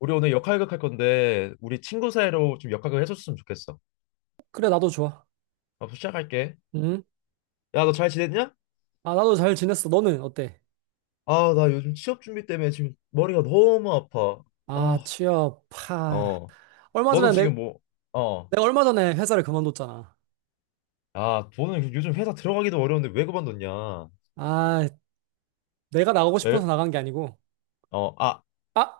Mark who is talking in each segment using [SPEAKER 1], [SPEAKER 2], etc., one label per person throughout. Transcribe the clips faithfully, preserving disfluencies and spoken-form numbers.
[SPEAKER 1] 우리 오늘 역할극 할 건데 우리 친구 사이로 좀 역할극 해줬으면 좋겠어.
[SPEAKER 2] 그래, 나도 좋아.
[SPEAKER 1] 아, 시작할게.
[SPEAKER 2] 응?
[SPEAKER 1] 야, 너 잘 지냈냐?
[SPEAKER 2] 아, 나도 잘 지냈어. 너는 어때?
[SPEAKER 1] 아, 나 요즘 취업 준비 때문에 지금 머리가 너무 아파.
[SPEAKER 2] 아,
[SPEAKER 1] 아,
[SPEAKER 2] 취업, 파.
[SPEAKER 1] 어.
[SPEAKER 2] 얼마
[SPEAKER 1] 너는
[SPEAKER 2] 전에 내,
[SPEAKER 1] 지금 뭐, 어.
[SPEAKER 2] 내가 얼마 전에 회사를 그만뒀잖아.
[SPEAKER 1] 아, 너는 요즘 회사 들어가기도 어려운데 왜 그만뒀냐?
[SPEAKER 2] 아, 내가 나가고
[SPEAKER 1] 왜?
[SPEAKER 2] 싶어서 나간 게 아니고.
[SPEAKER 1] 어, 아,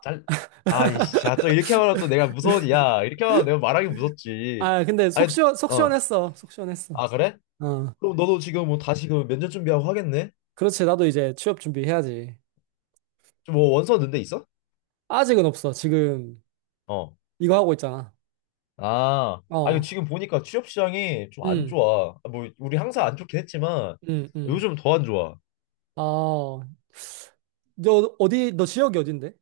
[SPEAKER 1] 잘. 아, 이씨, 야, 또 이렇게 말하면 또 내가 무서워지. 야, 이렇게 말하면 내가 말하기 무섭지.
[SPEAKER 2] 아, 근데 속
[SPEAKER 1] 아니,
[SPEAKER 2] 시원, 속
[SPEAKER 1] 어.
[SPEAKER 2] 시원했어. 속 시원했어.
[SPEAKER 1] 아, 그래?
[SPEAKER 2] 어,
[SPEAKER 1] 그럼 너도 지금 뭐 다시 그 면접 준비하고 하겠네?
[SPEAKER 2] 그렇지. 나도 이제 취업 준비해야지.
[SPEAKER 1] 좀 뭐 원서 넣은 데 있어?
[SPEAKER 2] 아직은 없어. 지금
[SPEAKER 1] 어.
[SPEAKER 2] 이거 하고 있잖아.
[SPEAKER 1] 아, 아니
[SPEAKER 2] 어,
[SPEAKER 1] 지금 보니까 취업 시장이 좀 안
[SPEAKER 2] 응,
[SPEAKER 1] 좋아. 아, 뭐 우리 항상 안 좋긴 했지만
[SPEAKER 2] 응, 응.
[SPEAKER 1] 요즘 더 안 좋아.
[SPEAKER 2] 어, 너 어디, 너 지역이 어딘데?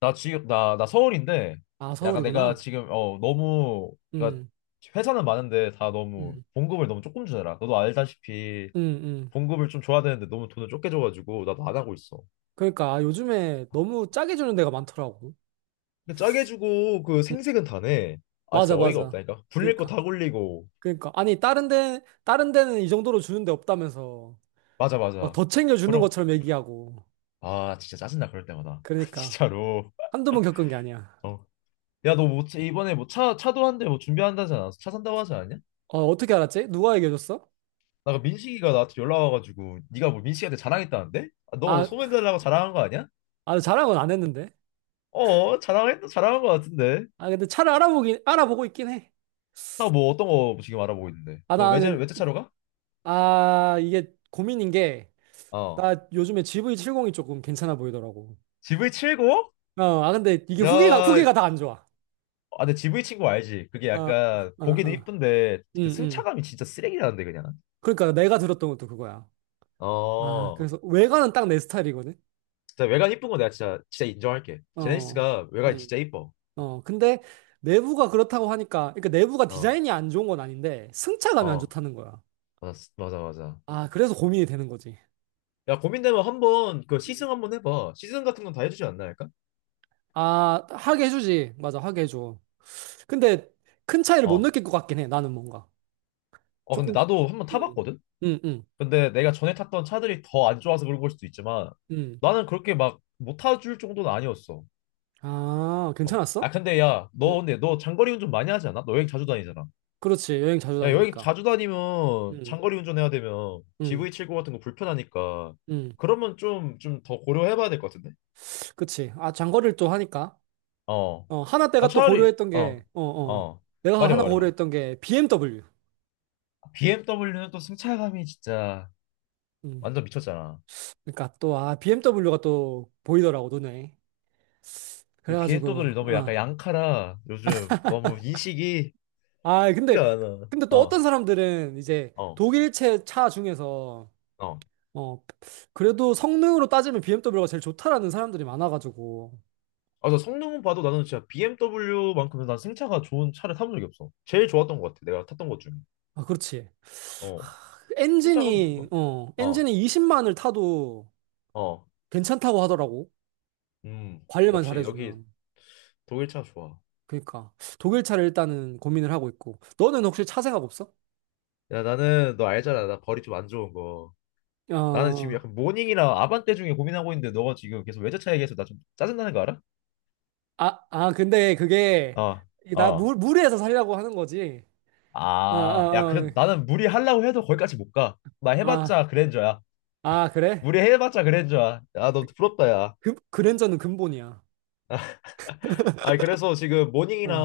[SPEAKER 1] 나 지금 나 나 서울인데
[SPEAKER 2] 아,
[SPEAKER 1] 약간 내가
[SPEAKER 2] 서울이구나.
[SPEAKER 1] 지금 어 너무 그러니까
[SPEAKER 2] 응,
[SPEAKER 1] 회사는 많은데 다 너무
[SPEAKER 2] 응,
[SPEAKER 1] 봉급을 너무 조금 주더라. 너도 알다시피
[SPEAKER 2] 응, 응.
[SPEAKER 1] 봉급을 좀 줘야 되는데 너무 돈을 적게 줘가지고 나도 안 하고 있어.
[SPEAKER 2] 그러니까 아, 요즘에 너무 짜게 주는 데가 많더라고.
[SPEAKER 1] 근데 짜게 주고 그
[SPEAKER 2] 음,
[SPEAKER 1] 생색은 다네. 아,
[SPEAKER 2] 맞아,
[SPEAKER 1] 진짜 어이가
[SPEAKER 2] 맞아.
[SPEAKER 1] 없다니까. 굴릴 거
[SPEAKER 2] 그러니까,
[SPEAKER 1] 다 굴리고.
[SPEAKER 2] 그러니까. 아니, 다른 데, 다른 데는 이 정도로 주는 데 없다면서.
[SPEAKER 1] 맞아
[SPEAKER 2] 막
[SPEAKER 1] 맞아.
[SPEAKER 2] 더 챙겨주는
[SPEAKER 1] 그럼
[SPEAKER 2] 것처럼 얘기하고.
[SPEAKER 1] 아, 진짜 짜증나 그럴 때마다
[SPEAKER 2] 그러니까.
[SPEAKER 1] 진짜로.
[SPEAKER 2] 한두 번 겪은 게 아니야.
[SPEAKER 1] 어. 야, 너 뭐, 차- 이번에 뭐 차, 차도 한대 뭐 준비한다지 않았어? 차 산다고 하지 않았냐?
[SPEAKER 2] 어, 어떻게 알았지? 누가 얘기해줬어?
[SPEAKER 1] 나그 민식이가 나한테 연락 와가지고, 네가 뭐 민식이한테 자랑했다는데? 아, 너
[SPEAKER 2] 아,
[SPEAKER 1] 소문 달라고 자랑한 거 아니야?
[SPEAKER 2] 아, 자랑은 안 했는데.
[SPEAKER 1] 어, 자랑했다, 자랑한 거 같은데.
[SPEAKER 2] 아, 근데 차를 알아보긴, 알아보고 있긴 해.
[SPEAKER 1] 나 뭐 어떤 거 지금 알아보고 있는데.
[SPEAKER 2] 아,
[SPEAKER 1] 너 외제,
[SPEAKER 2] 나는,
[SPEAKER 1] 외제차로 가?
[SPEAKER 2] 아, 이게 고민인 게,
[SPEAKER 1] 어.
[SPEAKER 2] 나 요즘에 지브이 칠십이 조금 괜찮아 보이더라고.
[SPEAKER 1] 지 브이 칠십?
[SPEAKER 2] 어, 아, 근데 이게
[SPEAKER 1] 야,
[SPEAKER 2] 후기가,
[SPEAKER 1] 아,
[SPEAKER 2] 후기가 다 안 좋아.
[SPEAKER 1] 근데 지 브이 친구 알지? 그게
[SPEAKER 2] 아,
[SPEAKER 1] 약간,
[SPEAKER 2] 아,
[SPEAKER 1] 보기는
[SPEAKER 2] 아.
[SPEAKER 1] 이쁜데, 그
[SPEAKER 2] 응, 응.
[SPEAKER 1] 승차감이 진짜 쓰레기라는데, 그냥.
[SPEAKER 2] 그러니까 내가 들었던 것도 그거야. 아,
[SPEAKER 1] 어.
[SPEAKER 2] 그래서 외관은 딱 내 스타일이거든.
[SPEAKER 1] 진짜 외관 이쁜 거 내가 진짜, 진짜 인정할게.
[SPEAKER 2] 어,
[SPEAKER 1] 제네시스가 외관이
[SPEAKER 2] 음,
[SPEAKER 1] 진짜 이뻐.
[SPEAKER 2] 어. 근데 내부가 그렇다고 하니까, 그러니까 내부가
[SPEAKER 1] 어,
[SPEAKER 2] 디자인이 안 좋은 건 아닌데 승차감이 안
[SPEAKER 1] 어.
[SPEAKER 2] 좋다는 거야.
[SPEAKER 1] 맞아, 맞아, 맞아.
[SPEAKER 2] 아, 그래서 고민이 되는 거지.
[SPEAKER 1] 야, 고민되면 한번 그
[SPEAKER 2] 음.
[SPEAKER 1] 시승 한번 해봐. 시승 같은 건 다 해주지 않나 할까?
[SPEAKER 2] 아, 하게 해주지. 맞아, 하게 해줘. 근데 큰 차이를 못
[SPEAKER 1] 어.
[SPEAKER 2] 느낄 것 같긴 해. 나는 뭔가
[SPEAKER 1] 어, 근데
[SPEAKER 2] 조금,
[SPEAKER 1] 나도 한번
[SPEAKER 2] 음,
[SPEAKER 1] 타봤거든?
[SPEAKER 2] 음, 음,
[SPEAKER 1] 근데 내가 전에 탔던 차들이 더 안 좋아서 그런 걸 수도 있지만
[SPEAKER 2] 음.
[SPEAKER 1] 나는 그렇게 막 못 타줄 정도는 아니었어.
[SPEAKER 2] 아,
[SPEAKER 1] 어. 아,
[SPEAKER 2] 괜찮았어?
[SPEAKER 1] 근데 야, 너
[SPEAKER 2] 음,
[SPEAKER 1] 근데 너 장거리 운전 많이 하지 않아? 너 여행 자주 다니잖아.
[SPEAKER 2] 그렇지. 여행 자주
[SPEAKER 1] 야, 여행
[SPEAKER 2] 다니니까.
[SPEAKER 1] 자주 다니면
[SPEAKER 2] 음,
[SPEAKER 1] 장거리 운전해야 되면 g
[SPEAKER 2] 음,
[SPEAKER 1] v 칠십 구 같은 거 불편하니까
[SPEAKER 2] 음.
[SPEAKER 1] 그러면 좀, 좀 더 고려해봐야 될 것 같은데?
[SPEAKER 2] 그치. 아, 장거리를 또 하니까.
[SPEAKER 1] 어.
[SPEAKER 2] 어, 하나
[SPEAKER 1] 야,
[SPEAKER 2] 내가 또
[SPEAKER 1] 차라리,
[SPEAKER 2] 고려했던
[SPEAKER 1] 어,
[SPEAKER 2] 게, 어, 어,
[SPEAKER 1] 어.
[SPEAKER 2] 내가
[SPEAKER 1] 말해봐,
[SPEAKER 2] 하나
[SPEAKER 1] 말해봐.
[SPEAKER 2] 고려했던 게 비엠더블유.
[SPEAKER 1] 비 엠 더블유는 또 승차감이 진짜.
[SPEAKER 2] 음,
[SPEAKER 1] 완전 미쳤잖아.
[SPEAKER 2] 그러니까 또, 아, 비엠더블유가 또 보이더라고, 눈에.
[SPEAKER 1] 근데 비엔또
[SPEAKER 2] 그래가지고,
[SPEAKER 1] 들이 너무
[SPEAKER 2] 어.
[SPEAKER 1] 약간 양카라 요즘 너무 인식이
[SPEAKER 2] 아, 근데,
[SPEAKER 1] 티가 안 나.
[SPEAKER 2] 근데 또
[SPEAKER 1] 어,
[SPEAKER 2] 어떤 사람들은 이제
[SPEAKER 1] 어,
[SPEAKER 2] 독일체 차 중에서,
[SPEAKER 1] 어.
[SPEAKER 2] 어, 그래도 성능으로 따지면 비엠더블유가 제일 좋다라는 사람들이 많아가지고.
[SPEAKER 1] 아, 나 성능은 봐도 나는 진짜 비 엠 더블유만큼은 난 승차가 좋은 차를 타본 적이 없어. 제일 좋았던 것 같아. 내가 탔던 것 중에.
[SPEAKER 2] 아, 그렇지.
[SPEAKER 1] 어,
[SPEAKER 2] 그
[SPEAKER 1] 승차감도
[SPEAKER 2] 엔진이,
[SPEAKER 1] 좋고.
[SPEAKER 2] 어,
[SPEAKER 1] 어,
[SPEAKER 2] 엔진이 이십만을 타도
[SPEAKER 1] 어,
[SPEAKER 2] 괜찮다고 하더라고.
[SPEAKER 1] 음,
[SPEAKER 2] 관리만
[SPEAKER 1] 역시 여기
[SPEAKER 2] 잘해주면.
[SPEAKER 1] 독일 차 좋아.
[SPEAKER 2] 그러니까 독일 차를 일단은 고민을 하고 있고 너는 혹시 차 생각 없어?
[SPEAKER 1] 야, 나는 너
[SPEAKER 2] 음.
[SPEAKER 1] 알잖아. 나 벌이 좀 안 좋은 거. 나는 지금
[SPEAKER 2] 어,
[SPEAKER 1] 약간 모닝이랑 아반떼 중에 고민하고 있는데 너가 지금 계속 외제차 얘기해서 나 좀 짜증나는 거 알아?
[SPEAKER 2] 아, 아, 근데 그게
[SPEAKER 1] 어,
[SPEAKER 2] 나
[SPEAKER 1] 어.
[SPEAKER 2] 무, 무리해서 살려고 하는 거지. 아,
[SPEAKER 1] 아, 야,
[SPEAKER 2] 아,
[SPEAKER 1] 그래도 나는 무리하려고 해도 거기까지 못 가. 나
[SPEAKER 2] 아, 아,
[SPEAKER 1] 해봤자 그랜저야.
[SPEAKER 2] 아, 그래?
[SPEAKER 1] 무리해봤자 그랜저야. 야, 너 부럽다, 야.
[SPEAKER 2] 그, 그랜저는 근본이야.
[SPEAKER 1] 아니, 그래서 지금
[SPEAKER 2] 어,
[SPEAKER 1] 모닝이랑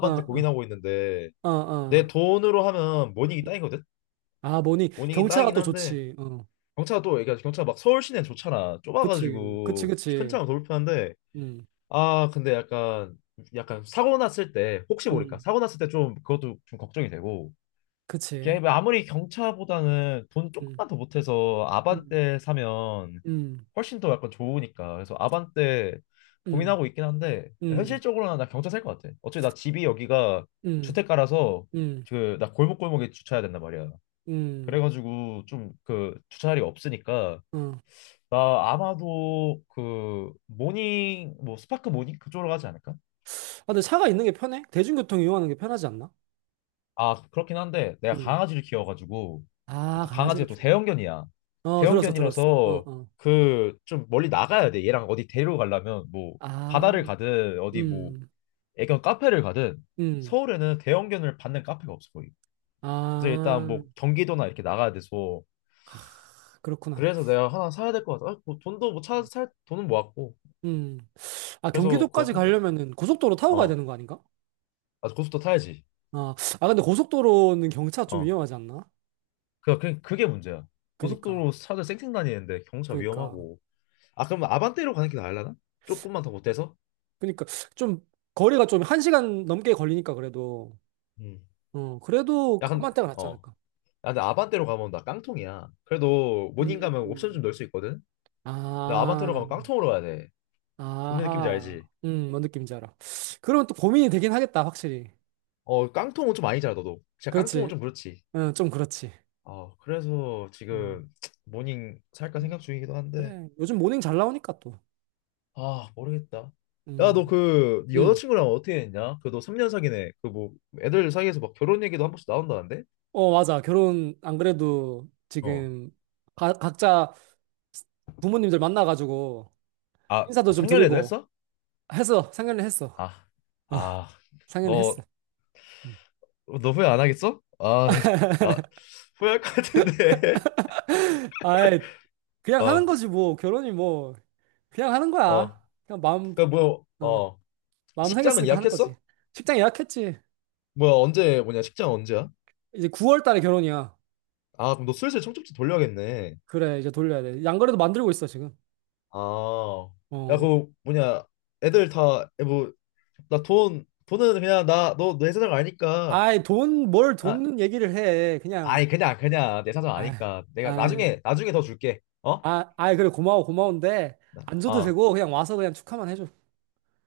[SPEAKER 2] 어, 어,
[SPEAKER 1] 고민하고 있는데,
[SPEAKER 2] 어,
[SPEAKER 1] 내
[SPEAKER 2] 어.
[SPEAKER 1] 돈으로 하면 모닝이 땅이거든?
[SPEAKER 2] 아, 뭐니?
[SPEAKER 1] 모닝이
[SPEAKER 2] 경차가
[SPEAKER 1] 땅이긴
[SPEAKER 2] 또
[SPEAKER 1] 한데,
[SPEAKER 2] 좋지. 어,
[SPEAKER 1] 경차가 또, 그러니까 경차가 막 서울 시내는 좋잖아.
[SPEAKER 2] 그치, 그치,
[SPEAKER 1] 좁아가지고, 큰
[SPEAKER 2] 그치.
[SPEAKER 1] 차가 더 불편한데,
[SPEAKER 2] 음,
[SPEAKER 1] 아, 근데 약간, 약간 사고 났을 때, 혹시 모를까?
[SPEAKER 2] 음,
[SPEAKER 1] 사고 났을 때 좀, 그것도 좀 걱정이 되고, 걔
[SPEAKER 2] 그치.
[SPEAKER 1] 아무리 경차보다는 돈
[SPEAKER 2] 음,
[SPEAKER 1] 조금만 더 못해서
[SPEAKER 2] 음,
[SPEAKER 1] 아반떼 사면
[SPEAKER 2] 음,
[SPEAKER 1] 훨씬 더 약간 좋으니까. 그래서 아반떼
[SPEAKER 2] 음,
[SPEAKER 1] 고민하고 있긴 한데
[SPEAKER 2] 음,
[SPEAKER 1] 현실적으로는 나 경차 살 것 같아. 어차피 나 집이 여기가
[SPEAKER 2] 음,
[SPEAKER 1] 주택가라서
[SPEAKER 2] 음,
[SPEAKER 1] 그 나 골목골목에 주차해야 된단 말이야.
[SPEAKER 2] 음,
[SPEAKER 1] 그래가지고 좀 그 주차 자리가 없으니까
[SPEAKER 2] 음.
[SPEAKER 1] 나 아마도 그 모닝 뭐 스파크 모닝 그쪽으로 가지 않을까?
[SPEAKER 2] 아, 근데 차가 있는 게 편해? 대중교통 이용하는 게 편하지 않나?
[SPEAKER 1] 아, 그렇긴 한데 내가
[SPEAKER 2] 음.
[SPEAKER 1] 강아지를 키워가지고
[SPEAKER 2] 아,
[SPEAKER 1] 또
[SPEAKER 2] 강아지를
[SPEAKER 1] 강아지가 또
[SPEAKER 2] 키우.
[SPEAKER 1] 대형견이야.
[SPEAKER 2] 어, 들었어, 들었어.
[SPEAKER 1] 대형견이라서
[SPEAKER 2] 어, 어.
[SPEAKER 1] 그 좀 멀리 나가야 돼. 얘랑 어디 데리러 가려면 뭐 바다를
[SPEAKER 2] 아,
[SPEAKER 1] 가든 어디 뭐
[SPEAKER 2] 음,
[SPEAKER 1] 애견 카페를 가든
[SPEAKER 2] 음.
[SPEAKER 1] 서울에는 대형견을 받는 카페가 없어 거의. 그래서 일단
[SPEAKER 2] 아,
[SPEAKER 1] 뭐 경기도나 이렇게 나가야 돼서
[SPEAKER 2] 그렇구나.
[SPEAKER 1] 그래서 내가 하나 사야 될 것 같아. 아, 뭐 돈도 뭐 차 살 돈은 모았고
[SPEAKER 2] 음. 아,
[SPEAKER 1] 그래서 그거
[SPEAKER 2] 경기도까지
[SPEAKER 1] 살 것 같아.
[SPEAKER 2] 가려면은 고속도로 타고 가야
[SPEAKER 1] 어,
[SPEAKER 2] 되는 거 아닌가?
[SPEAKER 1] 아, 고속도로 타야지.
[SPEAKER 2] 아, 아, 근데 고속도로는 경차 좀
[SPEAKER 1] 어,
[SPEAKER 2] 위험하지 않나?
[SPEAKER 1] 그 그- 그게 문제야.
[SPEAKER 2] 그니까,
[SPEAKER 1] 고속도로 차들 쌩쌩 다니는데 경차
[SPEAKER 2] 그니까,
[SPEAKER 1] 위험하고. 아, 그럼 아반떼로 가는 게 나을라나? 조금만 더 못해서?
[SPEAKER 2] 그니까. 좀, 거리가 좀 한 시간 넘게 걸리니까 그래도,
[SPEAKER 1] 음.
[SPEAKER 2] 어, 그래도
[SPEAKER 1] 야 근데
[SPEAKER 2] 까만 때가 낫지
[SPEAKER 1] 어.
[SPEAKER 2] 않을까?
[SPEAKER 1] 야, 근데 아반떼로 가면 나 깡통이야. 그래도 모닝 가면 옵션 좀
[SPEAKER 2] 음,
[SPEAKER 1] 넣을 수 있거든. 근데 아반떼로
[SPEAKER 2] 아.
[SPEAKER 1] 가면 깡통으로 가야 돼. 무슨 느낌인지
[SPEAKER 2] 아하.
[SPEAKER 1] 알지?
[SPEAKER 2] 음, 뭔 느낌인지 알아. 그러면 또 고민이 되긴 하겠다, 확실히.
[SPEAKER 1] 어, 깡통은 좀 아니잖아, 너도. 진짜 깡통은
[SPEAKER 2] 그렇지.
[SPEAKER 1] 좀 그렇지.
[SPEAKER 2] 응, 좀 그렇지.
[SPEAKER 1] 아, 그래서
[SPEAKER 2] 음.
[SPEAKER 1] 지금 모닝 살까
[SPEAKER 2] 네.
[SPEAKER 1] 생각 중이기도 한데,
[SPEAKER 2] 그래. 요즘 모닝 잘 나오니까 또.
[SPEAKER 1] 아, 모르겠다. 야, 너
[SPEAKER 2] 음.
[SPEAKER 1] 그, 네
[SPEAKER 2] 음.
[SPEAKER 1] 여자친구랑 어떻게 했냐? 그 너 삼 년 사귀네. 그 뭐, 애들 사이에서 막 결혼 얘기도 한 번씩 나온다는데?
[SPEAKER 2] 어, 맞아. 결혼 안 그래도
[SPEAKER 1] 어.
[SPEAKER 2] 지금 가- 각자 부모님들 만나가지고
[SPEAKER 1] 아,
[SPEAKER 2] 인사도
[SPEAKER 1] 아,
[SPEAKER 2] 좀
[SPEAKER 1] 상견례도
[SPEAKER 2] 드리고
[SPEAKER 1] 했어?
[SPEAKER 2] 해서 상견례 했어.
[SPEAKER 1] 아,
[SPEAKER 2] 어,
[SPEAKER 1] 아,
[SPEAKER 2] 상견례
[SPEAKER 1] 너,
[SPEAKER 2] 했어. 음.
[SPEAKER 1] 너 후회 안 하겠어? 아, 나 후회할 것 같은데.
[SPEAKER 2] 아이, 그냥
[SPEAKER 1] 어,
[SPEAKER 2] 하는 거지 뭐. 결혼이 뭐 그냥 하는
[SPEAKER 1] 어.
[SPEAKER 2] 거야. 그냥 마음
[SPEAKER 1] 그, 뭐,
[SPEAKER 2] 어,
[SPEAKER 1] 어.
[SPEAKER 2] 마음
[SPEAKER 1] 식장은
[SPEAKER 2] 생겼으니까 하는
[SPEAKER 1] 예약했어?
[SPEAKER 2] 거지. 식장 예약했지.
[SPEAKER 1] 뭐야, 언제, 뭐냐, 식장 언제야?
[SPEAKER 2] 이제 구월 달에 결혼이야.
[SPEAKER 1] 아, 그럼 너 슬슬 청첩지 돌려야겠네.
[SPEAKER 2] 그래, 이제 돌려야 돼. 양거래도 만들고 있어, 지금.
[SPEAKER 1] 아, 야,
[SPEAKER 2] 어.
[SPEAKER 1] 그 뭐냐, 애들 다 뭐 나 돈, 돈은 그냥 나 너 내 사정 아니까.
[SPEAKER 2] 아이, 돈, 뭘
[SPEAKER 1] 아,
[SPEAKER 2] 돈 얘기를 해. 그냥,
[SPEAKER 1] 아니 그냥 그냥 내 사정
[SPEAKER 2] 아,
[SPEAKER 1] 아니까. 내가
[SPEAKER 2] 아,
[SPEAKER 1] 나중에 나중에 더 줄게. 어?
[SPEAKER 2] 아, 아, 그래, 고마워, 고마운데, 안 줘도
[SPEAKER 1] 어.
[SPEAKER 2] 되고, 그냥 와서 그냥 축하만 해줘.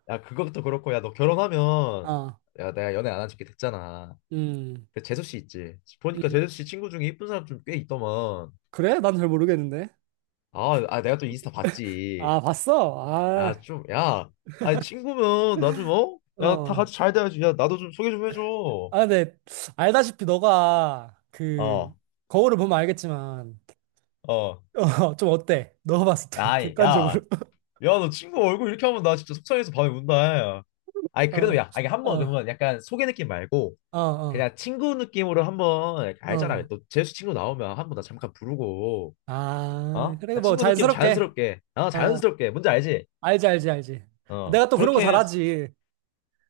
[SPEAKER 1] 야, 그것도 그렇고 야, 너 결혼하면
[SPEAKER 2] 아,
[SPEAKER 1] 야, 내가 연애 안 한 지 꽤 됐잖아.
[SPEAKER 2] 음,
[SPEAKER 1] 그 재수 씨 있지?
[SPEAKER 2] 음.
[SPEAKER 1] 보니까 재수 씨 친구 중에 이쁜 사람 좀 꽤 있더만.
[SPEAKER 2] 그래? 난 잘 모르겠는데.
[SPEAKER 1] 아, 아, 내가 또 인스타 봤지.
[SPEAKER 2] 아, 봤어?
[SPEAKER 1] 야,
[SPEAKER 2] 아,
[SPEAKER 1] 좀, 야. 아니, 친구면 나 좀, 어? 야, 다
[SPEAKER 2] 어.
[SPEAKER 1] 같이 잘 돼야지. 야, 나도 좀 소개 좀 해줘.
[SPEAKER 2] 아, 근데, 알다시피 너가, 그,
[SPEAKER 1] 어,
[SPEAKER 2] 거울을 보면 알겠지만,
[SPEAKER 1] 어.
[SPEAKER 2] 어, 좀 어때? 너가 봤을 때,
[SPEAKER 1] 야, 이 야.
[SPEAKER 2] 객관적으로.
[SPEAKER 1] 야, 너 친구 얼굴 이렇게 하면 나 진짜 속상해서 밤에 운다. 아니, 그래도
[SPEAKER 2] 어,
[SPEAKER 1] 야, 아니, 한번
[SPEAKER 2] 어,
[SPEAKER 1] 그러면 약간 소개 느낌 말고
[SPEAKER 2] 어, 어.
[SPEAKER 1] 그냥 친구 느낌으로 한번
[SPEAKER 2] 어.
[SPEAKER 1] 알잖아. 너 재수 친구 나오면 한 번 나 잠깐 부르고,
[SPEAKER 2] 아,
[SPEAKER 1] 어?
[SPEAKER 2] 그래,
[SPEAKER 1] 야,
[SPEAKER 2] 뭐,
[SPEAKER 1] 친구 느낌
[SPEAKER 2] 자연스럽게.
[SPEAKER 1] 자연스럽게, 어,
[SPEAKER 2] 아,
[SPEAKER 1] 자연스럽게. 뭔지 알지?
[SPEAKER 2] 알지, 알지, 알지.
[SPEAKER 1] 어,
[SPEAKER 2] 내가 또 그런 거
[SPEAKER 1] 그렇게,
[SPEAKER 2] 잘하지.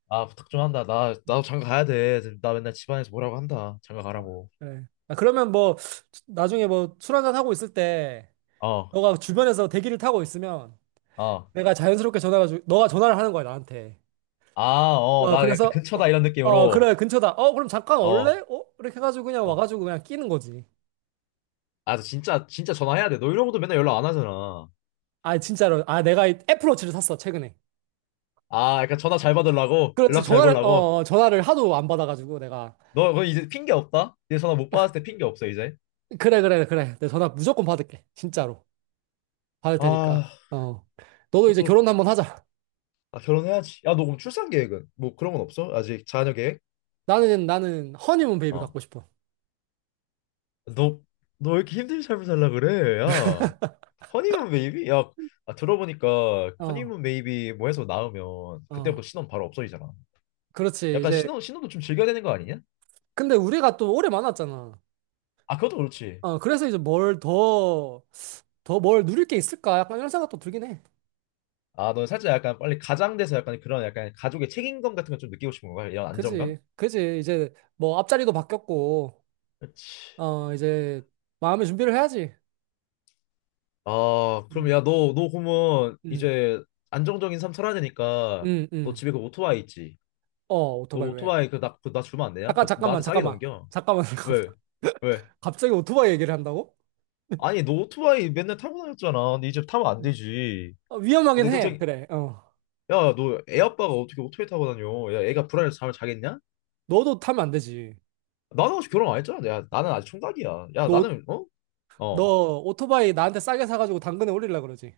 [SPEAKER 1] 아, 부탁 좀 한다. 나, 나도 장가 가야 돼. 나 맨날 집안에서 뭐라고 한다. 장가 가라고.
[SPEAKER 2] 그래. 아, 그러면 뭐, 나중에 뭐, 술 한잔 하고 있을 때,
[SPEAKER 1] 어.
[SPEAKER 2] 너가 주변에서 대기를 타고 있으면,
[SPEAKER 1] 어.
[SPEAKER 2] 내가 자연스럽게 전화가, 주- 너가 전화를 하는 거야, 나한테.
[SPEAKER 1] 아, 어,
[SPEAKER 2] 어,
[SPEAKER 1] 나 약간
[SPEAKER 2] 그래서,
[SPEAKER 1] 근처다 이런
[SPEAKER 2] 어,
[SPEAKER 1] 느낌으로.
[SPEAKER 2] 그래, 근처다. 어, 그럼 잠깐
[SPEAKER 1] 어,
[SPEAKER 2] 올래? 어? 이렇게 해가지고 그냥
[SPEAKER 1] 뭐.
[SPEAKER 2] 와가지고 그냥 끼는 거지.
[SPEAKER 1] 아, 너 진짜, 진짜 전화해야 돼. 너 이러고도 맨날 연락 안 하잖아.
[SPEAKER 2] 아, 진짜로. 아, 내가 이 애플워치를 샀어, 최근에.
[SPEAKER 1] 아, 약간 전화 잘 받으려고?
[SPEAKER 2] 그렇지,
[SPEAKER 1] 연락 잘
[SPEAKER 2] 전화를,
[SPEAKER 1] 보려고?
[SPEAKER 2] 어, 어, 전화를 하도 안 받아가지고 내가.
[SPEAKER 1] 너, 너 이제 핑계 없다? 이제 전화 못 받았을 때 핑계 없어, 이제.
[SPEAKER 2] 그래, 그래, 그래. 내 전화 무조건 받을게, 진짜로. 받을 테니까.
[SPEAKER 1] 아,
[SPEAKER 2] 어. 너도 이제
[SPEAKER 1] 그것도
[SPEAKER 2] 결혼
[SPEAKER 1] 그렇고.
[SPEAKER 2] 한번 하자.
[SPEAKER 1] 아, 결혼해야지. 야, 너 그럼 출산 계획은? 뭐 그런 건 없어? 아직 자녀 계획?
[SPEAKER 2] 나는, 나는 허니문 베이비
[SPEAKER 1] 어.
[SPEAKER 2] 갖고 싶어.
[SPEAKER 1] 너, 너 왜 이렇게 힘든 삶을 살라 그래? 야, 허니문 베이비? 야, 아, 들어보니까
[SPEAKER 2] 어,
[SPEAKER 1] 허니문 베이비 뭐 해서 낳으면
[SPEAKER 2] 어.
[SPEAKER 1] 그때부터 신혼 바로 없어지잖아.
[SPEAKER 2] 그렇지.
[SPEAKER 1] 약간
[SPEAKER 2] 이제,
[SPEAKER 1] 신혼, 신혼도 좀 즐겨야 되는 거 아니냐?
[SPEAKER 2] 근데 우리가 또 오래 만났잖아.
[SPEAKER 1] 아, 그것도 그렇지.
[SPEAKER 2] 어, 그래서 이제 뭘 더, 더 뭘 누릴 게 있을까? 약간 이런 생각도 들긴 해.
[SPEAKER 1] 아, 넌 살짝 약간 빨리 가장돼서 약간 그런 약간 가족의 책임감 같은 걸 좀 느끼고 싶은 건가? 이런 안정감?
[SPEAKER 2] 그지. 그지. 이제 뭐 앞자리도 바뀌었고,
[SPEAKER 1] 그렇지.
[SPEAKER 2] 어, 이제 마음의 준비를 해야지.
[SPEAKER 1] 아, 그럼
[SPEAKER 2] 음,
[SPEAKER 1] 야, 너, 너 그러면
[SPEAKER 2] 음,
[SPEAKER 1] 이제 안정적인 삶 살아야 되니까
[SPEAKER 2] 음,
[SPEAKER 1] 너
[SPEAKER 2] 음.
[SPEAKER 1] 집에 그 오토바이 있지?
[SPEAKER 2] 어,
[SPEAKER 1] 너
[SPEAKER 2] 오토바이 왜?
[SPEAKER 1] 오토바이 그 나, 그나 주면 안 되냐?
[SPEAKER 2] 잠깐,
[SPEAKER 1] 그거 좀
[SPEAKER 2] 잠깐만,
[SPEAKER 1] 나한테 싸게
[SPEAKER 2] 잠깐만.
[SPEAKER 1] 넘겨.
[SPEAKER 2] 잠깐만, 잠깐만.
[SPEAKER 1] 왜? 왜?
[SPEAKER 2] 갑자기 오토바이 얘기를 한다고?
[SPEAKER 1] 아니, 너 오토바이 맨날 타고 다녔잖아. 근데 이제 타면 안 되지.
[SPEAKER 2] 어,
[SPEAKER 1] 어,
[SPEAKER 2] 위험하긴
[SPEAKER 1] 내
[SPEAKER 2] 해.
[SPEAKER 1] 동생,
[SPEAKER 2] 그래. 어.
[SPEAKER 1] 야, 너 애 아빠가 어떻게 오토바이 타고 다녀? 야, 애가 불안해서 잠을 자겠냐?
[SPEAKER 2] 너도 타면 안 되지.
[SPEAKER 1] 나는 아직 결혼 안 했잖아. 야, 나는 아직 총각이야. 야,
[SPEAKER 2] 너, 오-
[SPEAKER 1] 나는, 어? 어.
[SPEAKER 2] 너 오토바이 나한테 싸게 사가지고 당근에 올리려고 그러지.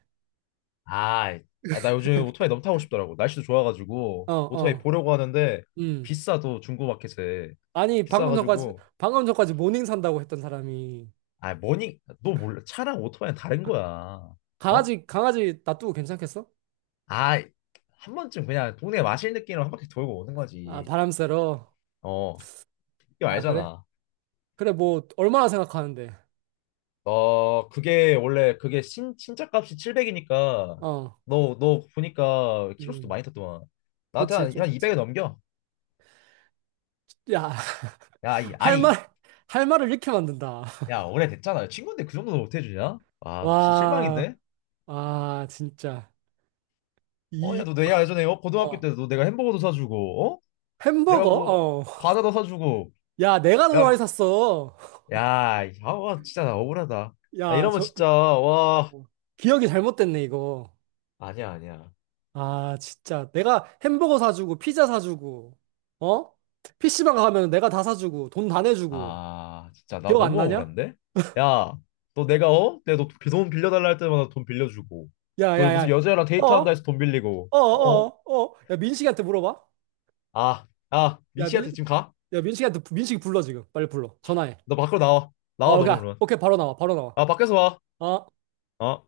[SPEAKER 1] 아, 아, 나 요즘 오토바이 너무 타고 싶더라고. 날씨도 좋아가지고
[SPEAKER 2] 어,
[SPEAKER 1] 오토바이
[SPEAKER 2] 어.
[SPEAKER 1] 보려고 하는데
[SPEAKER 2] 음.
[SPEAKER 1] 비싸도 중고마켓에
[SPEAKER 2] 아니, 방금 전까지,
[SPEAKER 1] 비싸가지고
[SPEAKER 2] 방금 전까지 모닝 산다고 했던 사람이
[SPEAKER 1] 아, 뭐니, 너 몰라 차랑 오토바이는 다른 거야. 어?
[SPEAKER 2] 강아지, 강아지 놔두고 괜찮겠어?
[SPEAKER 1] 아, 한 번쯤 그냥 동네 마실 느낌으로 한 바퀴 돌고 오는
[SPEAKER 2] 아,
[SPEAKER 1] 거지.
[SPEAKER 2] 바람 쐬러.
[SPEAKER 1] 어, 이거
[SPEAKER 2] 아, 그래?
[SPEAKER 1] 알잖아.
[SPEAKER 2] 그래, 뭐, 얼마나 생각하는데.
[SPEAKER 1] 어, 그게 원래 그게 신 신차 값이 칠백이니까
[SPEAKER 2] 어,
[SPEAKER 1] 너 너 보니까 키로수도
[SPEAKER 2] 음.
[SPEAKER 1] 많이 탔더만 나한테
[SPEAKER 2] 그렇지,
[SPEAKER 1] 한,
[SPEAKER 2] 좀
[SPEAKER 1] 한 이백에
[SPEAKER 2] 됐지.
[SPEAKER 1] 넘겨.
[SPEAKER 2] 야,
[SPEAKER 1] 야, 이-
[SPEAKER 2] 할
[SPEAKER 1] 아니
[SPEAKER 2] 말, 할 말을 이렇게 만든다.
[SPEAKER 1] 야, 오래됐잖아. 친구인데 그 정도는 못 해주냐? 아, 너 진짜
[SPEAKER 2] 와,
[SPEAKER 1] 실망인데?
[SPEAKER 2] 아, 진짜.
[SPEAKER 1] 어, 야,
[SPEAKER 2] 이,
[SPEAKER 1] 너 내가 예전에 어, 고등학교
[SPEAKER 2] 어.
[SPEAKER 1] 때도 너 내가 햄버거도 사주고, 어? 내가
[SPEAKER 2] 햄버거?
[SPEAKER 1] 뭐
[SPEAKER 2] 어.
[SPEAKER 1] 과자도 사주고,
[SPEAKER 2] 야, 내가 더 많이
[SPEAKER 1] 야,
[SPEAKER 2] 샀어.
[SPEAKER 1] 야, 이- 아, 와, 진짜 나 억울하다. 나
[SPEAKER 2] 야,
[SPEAKER 1] 이러면
[SPEAKER 2] 저,
[SPEAKER 1] 진짜 와,
[SPEAKER 2] 어, 기억이 잘못됐네, 이거.
[SPEAKER 1] 아니야, 아니야.
[SPEAKER 2] 아, 진짜. 내가 햄버거 사주고, 피자 사주고, 어? 피씨방 가면 내가 다 사주고, 돈 다 내주고.
[SPEAKER 1] 아, 진짜 나
[SPEAKER 2] 기억 안
[SPEAKER 1] 너무
[SPEAKER 2] 나냐?
[SPEAKER 1] 억울한데? 야, 너 내가 어? 내가 너 돈 빌려달라 할 때마다 돈 빌려주고,
[SPEAKER 2] 야,
[SPEAKER 1] 너
[SPEAKER 2] 야, 야.
[SPEAKER 1] 무슨 여자애랑 데이트한다
[SPEAKER 2] 어?
[SPEAKER 1] 해서 돈 빌리고,
[SPEAKER 2] 어,
[SPEAKER 1] 어?
[SPEAKER 2] 어, 어. 야, 민식이한테 물어봐.
[SPEAKER 1] 아, 아,
[SPEAKER 2] 야, 민,
[SPEAKER 1] 민씨한테 지금 가?
[SPEAKER 2] 야, 민식이한테, 민식이 불러, 지금. 빨리 불러. 전화해.
[SPEAKER 1] 너 밖으로 나와, 나와
[SPEAKER 2] 어,
[SPEAKER 1] 너
[SPEAKER 2] 가.
[SPEAKER 1] 그러면.
[SPEAKER 2] 오케이, 바로 나와, 바로 나와.
[SPEAKER 1] 아, 밖에서 와.
[SPEAKER 2] 어?
[SPEAKER 1] 어?